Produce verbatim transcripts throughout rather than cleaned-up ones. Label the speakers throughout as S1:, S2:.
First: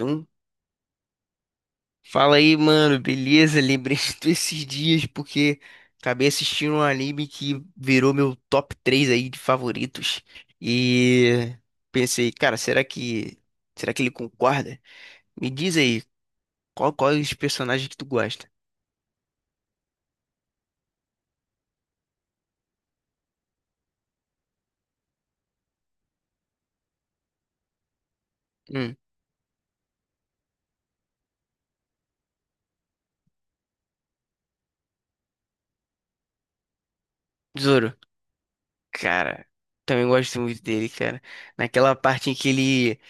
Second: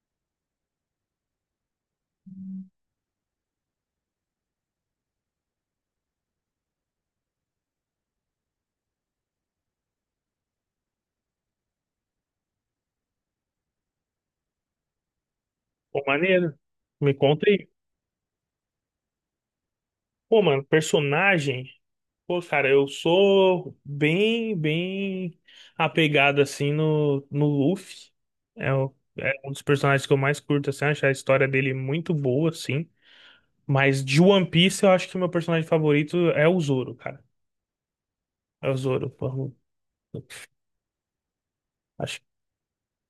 S1: Um, fala aí, mano, beleza? Lembrei de tu esses dias porque acabei assistindo um anime que virou meu top três aí de favoritos. E pensei, cara, será que será que ele concorda? Me diz aí,
S2: Pô, maneiro.
S1: qual
S2: Me
S1: quais
S2: conta aí.
S1: personagens que tu gosta?
S2: Pô, mano, personagem. Pô, cara, eu sou bem, bem apegado assim no, no Luffy. É, o-
S1: Hum.
S2: é um dos personagens que eu mais curto, assim, acho a história dele muito boa, assim. Mas de One Piece, eu acho que meu personagem favorito é o Zoro, cara.
S1: Zoro.
S2: É o Zoro,
S1: Cara,
S2: pô.
S1: também gosto muito dele, cara. Naquela
S2: Acho
S1: parte em que ele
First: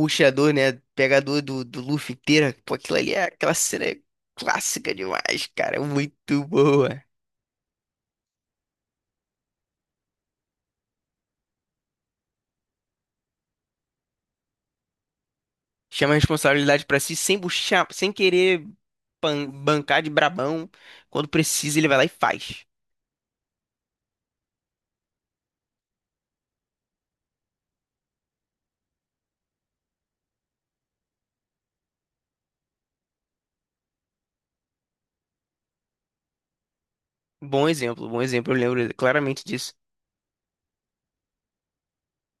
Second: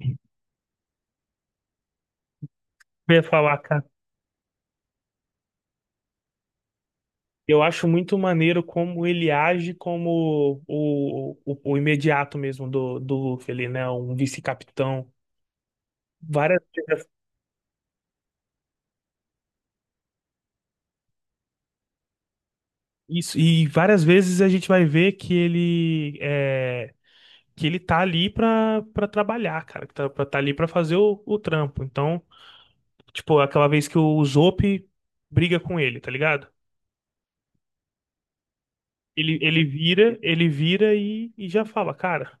S2: que
S1: a dor, né? Pega a dor do, do Luffy inteira. Pô, aquilo ali
S2: eu ia
S1: é aquela
S2: falar, cara.
S1: cena é clássica demais, cara. Muito boa.
S2: Eu acho muito maneiro como ele age como o, o, o imediato mesmo do, do Luffy, ele, né? Um vice-capitão.
S1: Chama a
S2: Várias
S1: responsabilidade pra si sem buchar, sem querer pan- bancar de brabão. Quando precisa, ele vai lá e faz.
S2: Isso, e várias vezes a gente vai ver que ele é, que ele tá ali pra, pra trabalhar, cara, que tá, pra- tá ali pra fazer o, o trampo. Então, tipo, aquela vez que o Zope briga com ele, tá ligado?
S1: Bom exemplo, bom exemplo. Eu lembro
S2: Ele,
S1: claramente
S2: ele
S1: disso.
S2: vira, ele vira e, e já fala, cara,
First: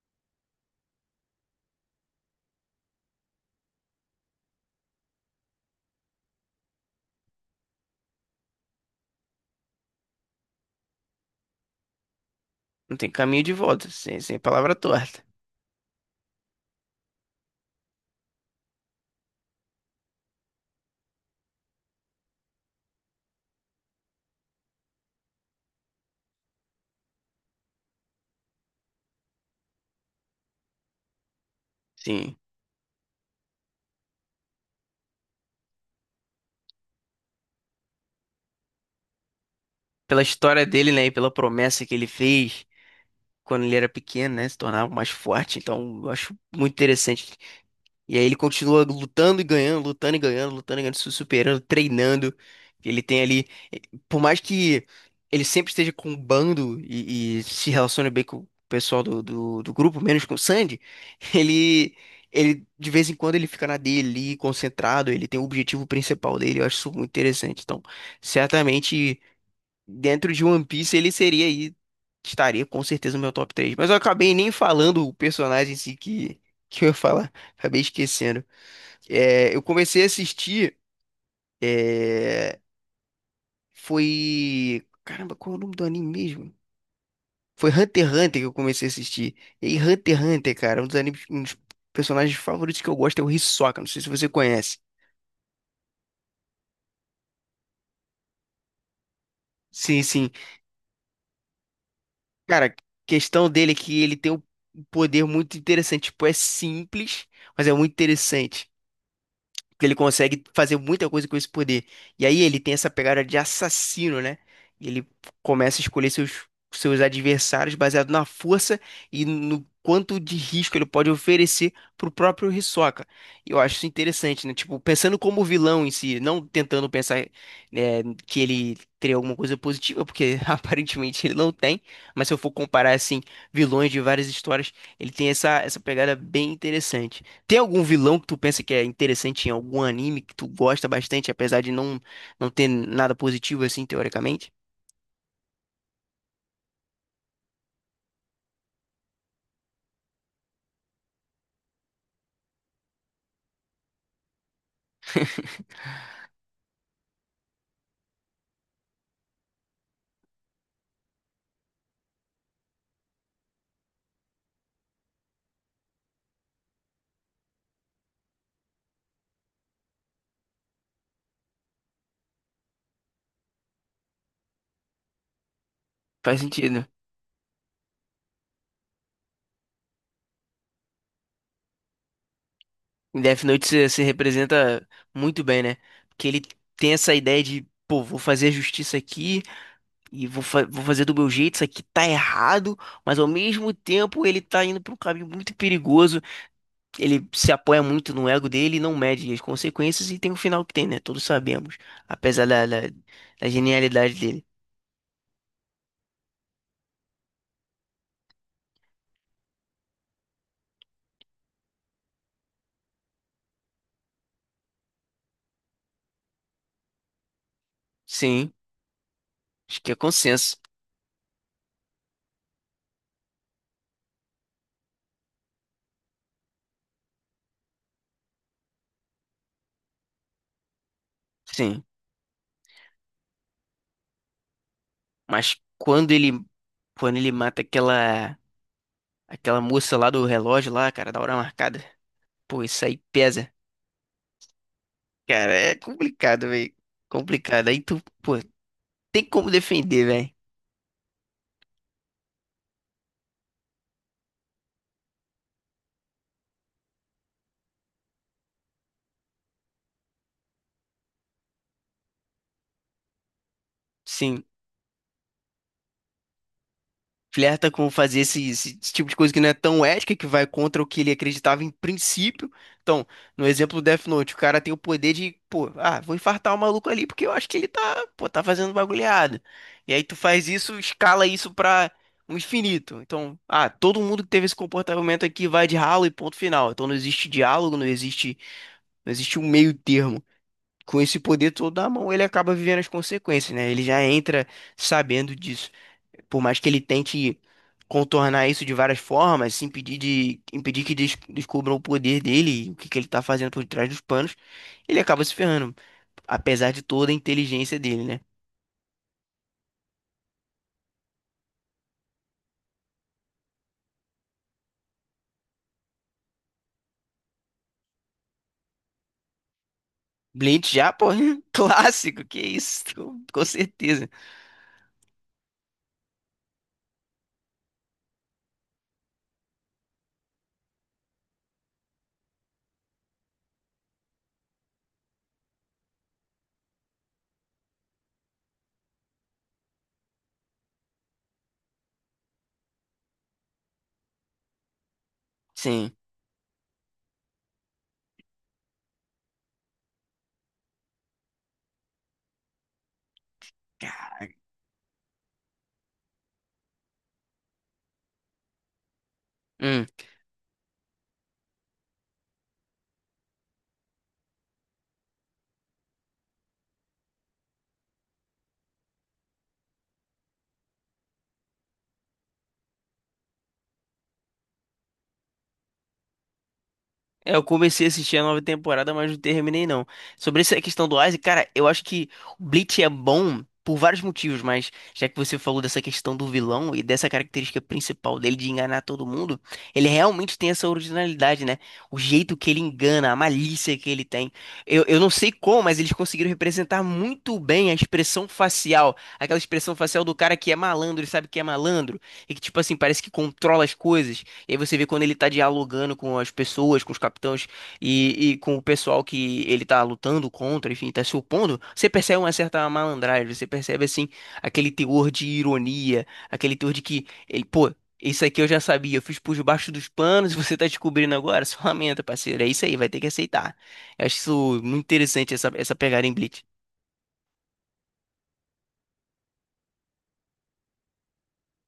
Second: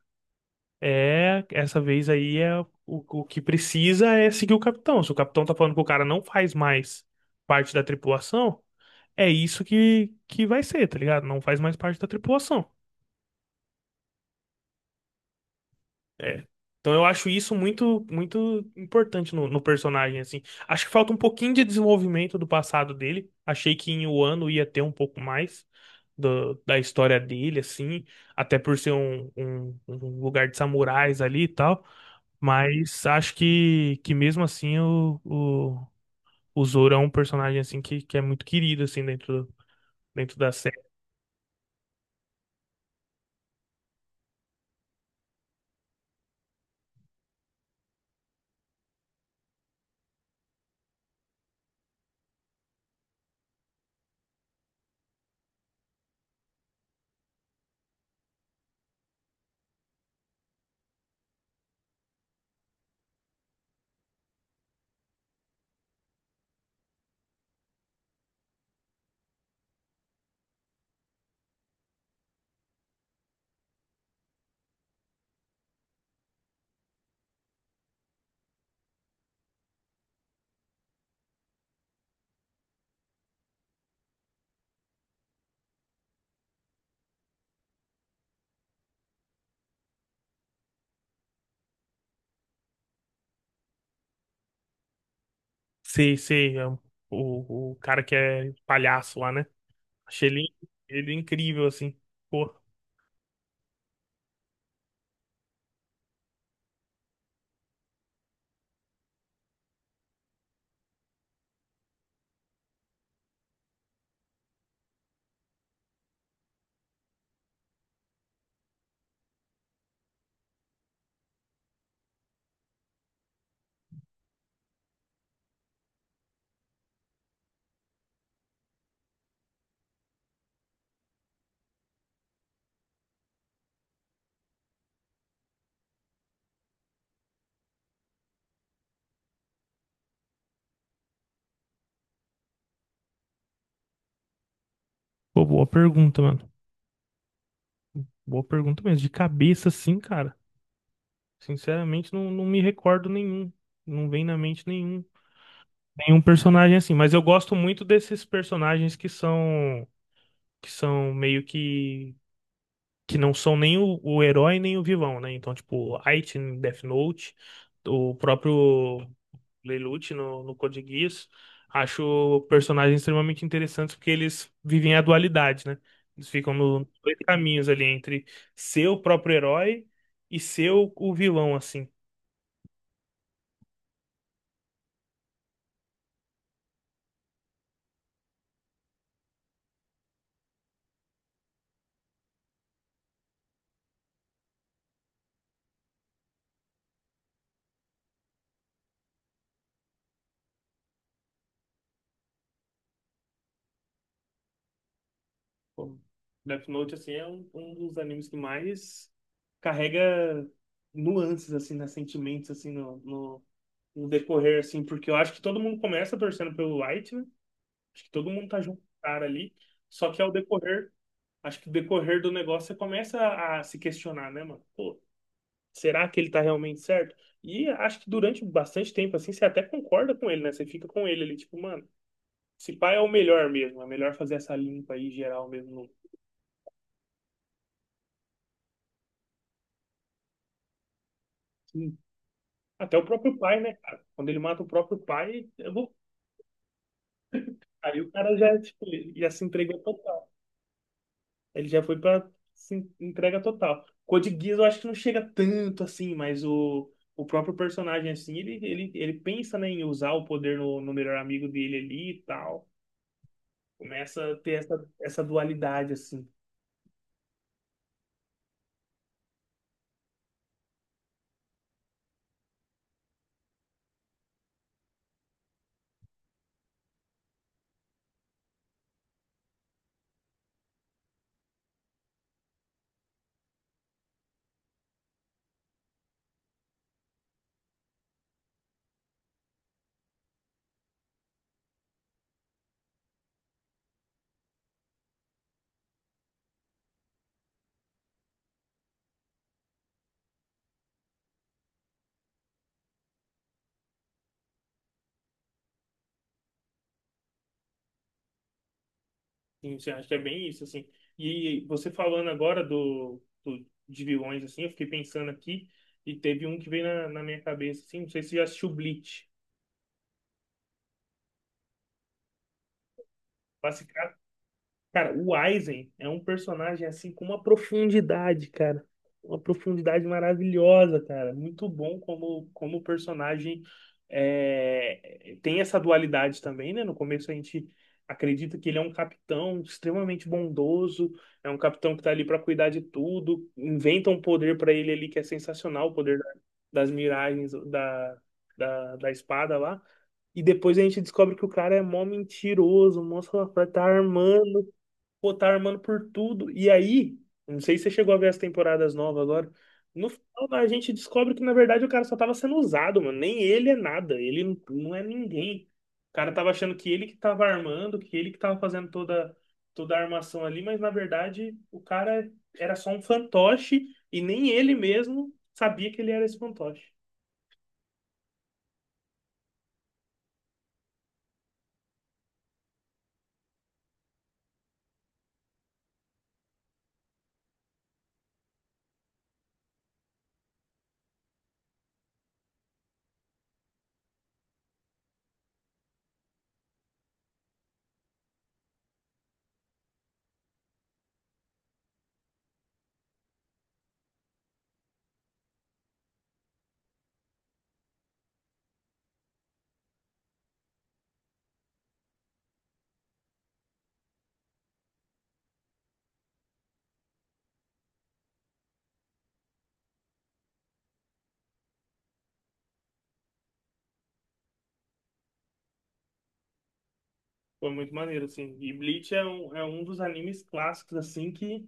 S2: é, essa vez aí é o, o que precisa é seguir o capitão. Se o capitão tá falando que o cara não faz mais parte da tripulação, é isso que, que vai ser, tá ligado? Não faz mais parte da tripulação.
S1: Não tem caminho de volta, sem, sem palavra torta.
S2: É. Então eu acho isso muito muito importante no, no personagem, assim. Acho que falta um pouquinho de desenvolvimento do passado dele. Achei que em Wano ia ter um pouco mais do- da história dele, assim. Até por ser um, um- um lugar de samurais ali e tal.
S1: Sim.
S2: Mas acho que, que mesmo assim o, o, o Zoro é um personagem, assim, que, que é muito querido, assim, dentro,
S1: Pela
S2: dentro da
S1: história
S2: série.
S1: dele, né, e pela promessa que ele fez quando ele era pequeno, né, se tornava mais forte. Então, eu acho muito interessante. E aí ele continua lutando e ganhando, lutando e ganhando, lutando e ganhando, se superando, treinando. Ele tem ali, por mais que ele sempre esteja com o bando e, e se relacione bem com o pessoal do, do, do grupo, menos com o Sandy, ele, ele de vez em quando ele fica na dele ali, concentrado, ele tem o objetivo principal dele. Eu acho isso muito interessante. Então, certamente, dentro de One Piece, ele seria aí, estaria com certeza no meu top três. Mas eu acabei nem falando o personagem em si que, que eu ia falar, acabei esquecendo. É, eu comecei a assistir. É, foi. Caramba, qual é o nome do anime mesmo? Foi Hunter x Hunter que eu comecei a assistir. E aí, Hunter x Hunter, cara, um dos animes, um dos personagens favoritos que eu gosto é o Hisoka. Não sei se você conhece.
S2: Sei, sei, é um- o, o cara que é palhaço lá, né?
S1: Sim,
S2: Achei
S1: sim.
S2: ele, Ele incrível, assim. Pô,
S1: Cara, questão dele é que ele tem um poder muito interessante. Tipo, é simples, mas é muito interessante. Que ele consegue fazer muita coisa com esse poder. E aí ele tem essa pegada de assassino, né? E ele começa a escolher seus, seus adversários baseado na força e no quanto de risco ele pode oferecer pro próprio Hisoka. Eu acho isso interessante, né? Tipo, pensando como vilão em si, não tentando pensar, né, que ele teria alguma coisa positiva, porque aparentemente ele não tem, mas se eu for comparar, assim, vilões de várias histórias, ele tem essa, essa pegada bem interessante. Tem algum vilão que tu pensa que é interessante em algum anime que tu gosta bastante, apesar de não, não ter nada positivo assim, teoricamente?
S2: Pô, boa pergunta, mano. Boa pergunta mesmo. De cabeça, sim, cara. Sinceramente, não, não me recordo nenhum. Não vem na mente nenhum. Nenhum personagem assim. Mas eu gosto muito desses personagens que são. Que são meio que. Que não são nem o, o herói nem o vilão, né? Então, tipo, Item, Death Note, o próprio. Lelouch no, no Code Geass. Acho personagens extremamente interessantes porque eles vivem a dualidade, né? Eles
S1: Faz
S2: ficam no-
S1: sentido.
S2: nos dois caminhos ali entre ser o próprio herói e ser o, o vilão, assim.
S1: Em Death Note se, se representa muito bem, né? Porque ele tem essa ideia de, pô, vou fazer a justiça aqui e vou, fa- vou fazer do meu jeito, isso aqui tá errado, mas ao mesmo tempo ele tá indo pra um caminho muito perigoso. Ele se apoia muito no ego dele e não mede as consequências e tem o final que tem, né? Todos sabemos, apesar da, da da genialidade dele.
S2: Pô, Death Note, assim, é um, um dos animes que mais carrega nuances, assim, né? Sentimentos, assim, no, no, no decorrer, assim. Porque eu acho que todo mundo começa torcendo pelo Light, né? Acho que todo mundo
S1: Sim.
S2: tá junto com o cara ali.
S1: Acho que é
S2: Só que ao
S1: consenso.
S2: decorrer acho que o decorrer do negócio você começa a se questionar, né, mano? Pô, será que ele tá realmente certo? E acho que durante bastante tempo, assim, você até concorda com ele, né? Você fica com ele ali, tipo,
S1: Sim.
S2: mano, esse pai é o melhor mesmo, é melhor fazer essa limpa aí geral
S1: Mas
S2: mesmo.
S1: quando ele quando ele mata aquela aquela moça lá do relógio lá, cara, da hora marcada.
S2: Sim.
S1: Pô, isso
S2: Até
S1: aí
S2: o próprio
S1: pesa.
S2: pai, né, cara? Quando ele mata o próprio pai,
S1: Cara,
S2: eu
S1: é
S2: vou...
S1: complicado, velho. Complicado. Aí
S2: Aí
S1: tu,
S2: o
S1: pô,
S2: cara já, tipo,
S1: tem
S2: já se
S1: como
S2: entregou
S1: defender, velho.
S2: total. Ele já foi pra assim, entrega total. Code Geass eu acho que não chega tanto assim, mas o, o próprio personagem, assim, ele, ele, ele pensa, né, em usar o poder no, no melhor amigo dele ali e tal. Começa a
S1: Sim.
S2: ter essa, essa dualidade, assim.
S1: Flerta com fazer esse, esse- esse tipo de coisa que não é tão ética, que vai contra o que ele acreditava em princípio. Então, no exemplo do Death Note, o cara tem o poder de, pô, ah, vou infartar o maluco ali porque eu acho que ele tá, pô, tá fazendo bagulhada. E aí tu faz isso, escala isso pra um infinito. Então, ah, todo mundo que teve esse comportamento aqui vai de ralo e ponto final. Então não existe diálogo, não existe, não existe um meio termo. Com esse poder todo na mão, ele acaba vivendo as consequências, né? Ele já entra sabendo disso. Por mais que ele tente contornar isso de várias formas, se impedir de impedir que des- descubram o poder dele, e o que que ele tá fazendo por trás dos panos, ele acaba se ferrando, apesar de toda a inteligência dele, né?
S2: Sim, você acha que é bem isso, assim. E você falando agora do, do, de vilões, assim, eu fiquei pensando aqui e teve um que veio na, na minha cabeça, assim, não sei se você já assistiu Bleach.
S1: Blade já, pô, clássico, que isso, com, com certeza.
S2: Cara, o Aizen é um personagem assim com uma profundidade, cara. Uma profundidade maravilhosa, cara. Muito bom como, como o personagem é, tem essa dualidade também, né? No começo a gente acredita que ele é um capitão extremamente bondoso, é um capitão que tá ali pra cuidar de tudo. Inventa um poder pra ele ali que é sensacional,
S1: Sim.
S2: o poder da- das miragens da, da, da espada lá. E depois a gente descobre que o cara é mó mentiroso, mó safado, tá armando. Pô, tá armando por tudo. E aí, não sei se você chegou a ver as temporadas novas agora.
S1: Hum.
S2: No final, a gente descobre que, na verdade, o cara só tava sendo usado, mano. Nem ele é nada. Ele não não é ninguém. O cara tava achando que ele que tava armando, que ele que tava fazendo toda, toda a armação ali, mas, na verdade, o cara era só um fantoche e nem ele mesmo sabia que ele era esse fantoche.
S1: É, eu comecei a assistir a nova temporada, mas não terminei não. Sobre essa questão do Isaac, cara, eu acho que o Bleach é bom por vários motivos, mas já que você falou dessa questão do vilão e dessa característica principal dele de enganar todo mundo, ele realmente tem essa originalidade, né? O jeito que ele engana, a malícia que ele tem. Eu, eu não sei como, mas eles conseguiram representar muito bem a expressão facial, aquela expressão facial do cara que é malandro e sabe que é malandro, e que, tipo assim, parece que controla as coisas. E aí você vê quando ele tá dialogando com as pessoas, com os capitães e, e com o pessoal que ele tá lutando contra, enfim, tá se opondo, você percebe uma certa malandragem, você percebe assim aquele teor de ironia, aquele teor de que ele, pô, isso aqui eu já sabia, eu fiz por debaixo dos panos e você tá descobrindo agora, só lamenta, parceiro, é isso aí, vai ter que aceitar. Eu acho isso muito interessante essa essa pegada em Bleach.
S2: Foi muito maneiro, assim. E Bleach é um, é um dos animes clássicos, assim, que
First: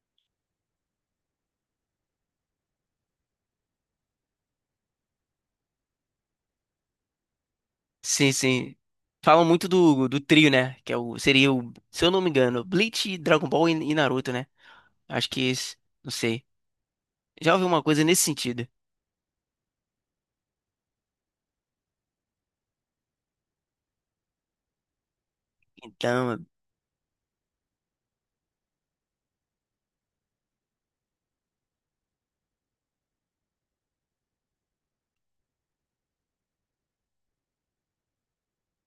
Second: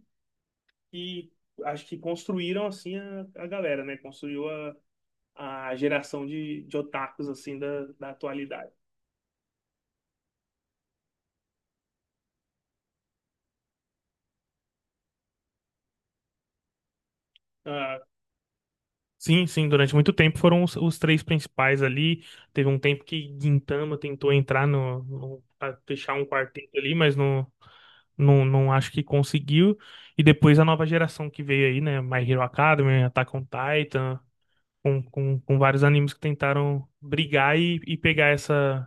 S2: que acho que construíram assim a, a galera, né? Construiu a, a geração de, de otakus assim da, da
S1: Sim,
S2: atualidade.
S1: sim. Falam muito do, do trio, né? Que é o, seria o, se eu não me engano, Bleach, Dragon Ball e e Naruto, né? Acho que esse, não sei. Já ouvi uma
S2: Ah,
S1: coisa nesse sentido.
S2: sim, sim, durante muito tempo foram os, os três principais ali. Teve um tempo que Gintama tentou entrar no, no- pra fechar um
S1: Então,
S2: quarteto ali, mas não, não, não acho que conseguiu. E depois a nova geração que veio aí, né? My Hero Academy, Attack on Titan, com, com, com vários animes que tentaram brigar e, e pegar essa.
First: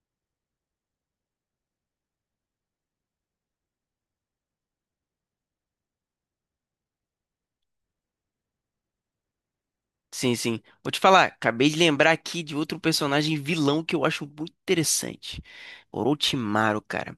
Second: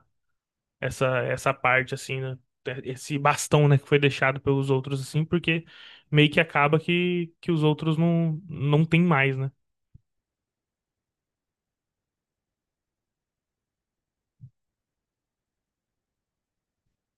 S2: essa Essa parte assim, né? Esse bastão, né, que foi deixado pelos outros assim, porque meio que acaba que, que os outros não não tem mais, né?
S1: sim, sim. Vou te falar, acabei de lembrar aqui de outro personagem vilão que eu acho muito interessante. Orochimaru, cara.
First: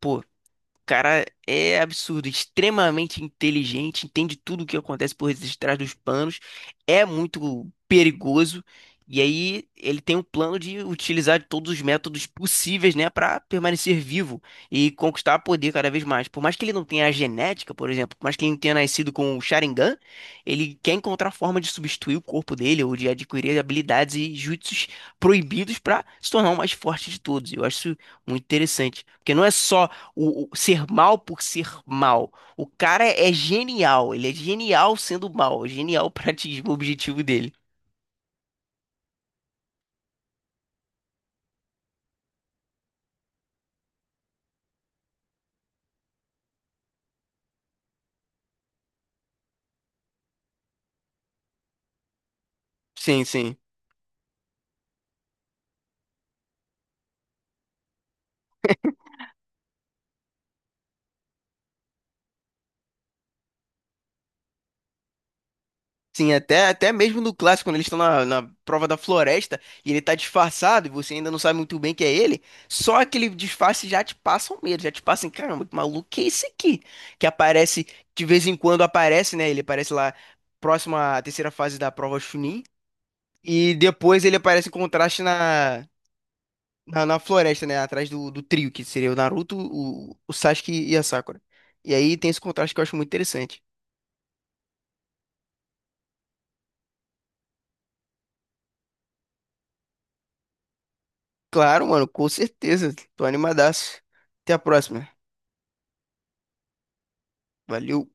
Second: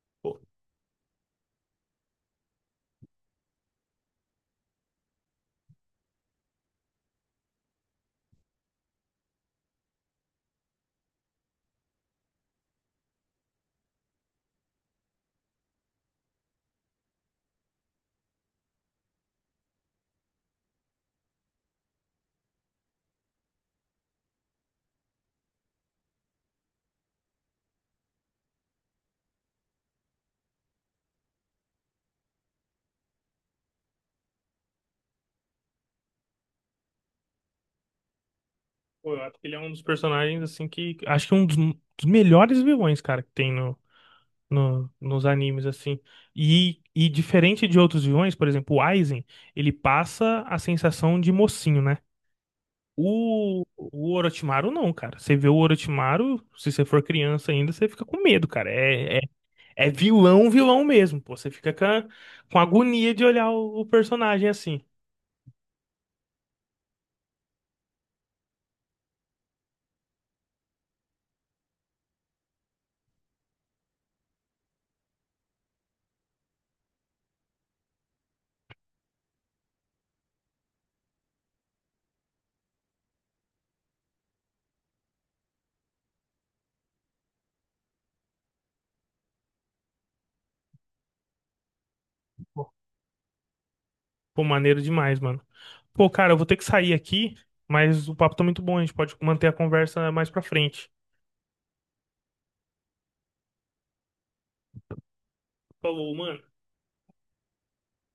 S1: Pô. O
S2: Pô,
S1: cara é absurdo, extremamente inteligente, entende tudo o que acontece por detrás dos panos, é muito perigoso. E aí ele tem um plano de utilizar todos os métodos possíveis, né, para permanecer vivo e conquistar poder cada vez mais. Por mais que ele não tenha a genética, por exemplo, por mais que ele não tenha nascido com o Sharingan, ele quer encontrar forma de substituir o corpo dele ou de adquirir habilidades e jutsus proibidos para se tornar o mais forte de todos. Eu acho isso muito interessante, porque não é só o, o ser mal por ser mal. O cara é genial, ele é genial sendo mal, é genial pra atingir o objetivo dele.
S2: Pô, eu acho que ele é um dos personagens assim que acho que é um dos, dos melhores vilões, cara, que tem no, no nos animes assim. E e diferente de outros vilões, por exemplo, o Aizen, ele passa a sensação de mocinho, né?
S1: Sim, sim.
S2: O, o Orochimaru não, cara. Você vê o Orochimaru, se você for criança ainda, você fica com medo, cara. É, é é vilão, vilão mesmo, pô. Você fica com, a- com agonia de olhar o, o personagem assim.
S1: Sim, até, até mesmo no clássico, quando eles estão na, na prova da floresta e ele tá disfarçado e você ainda não sabe muito bem que é ele, só aquele disfarce já te passa um medo, já te passa assim, caramba, que maluco que é esse aqui? Que aparece, de vez em quando aparece, né? Ele aparece lá próximo à terceira fase da prova Chunin e depois ele aparece em contraste na. Na, na floresta, né? Atrás do, do trio, que seria o Naruto, o, o Sasuke e a Sakura. E aí tem esse
S2: Pô,
S1: contraste que eu acho muito interessante.
S2: Pô, maneiro demais, mano. Pô, cara, eu vou ter que sair aqui, mas o papo tá muito bom. A gente pode manter a conversa mais pra frente.
S1: Claro, mano, com certeza. Tô animadaço. Até a próxima.
S2: Falou, mano.
S1: Valeu.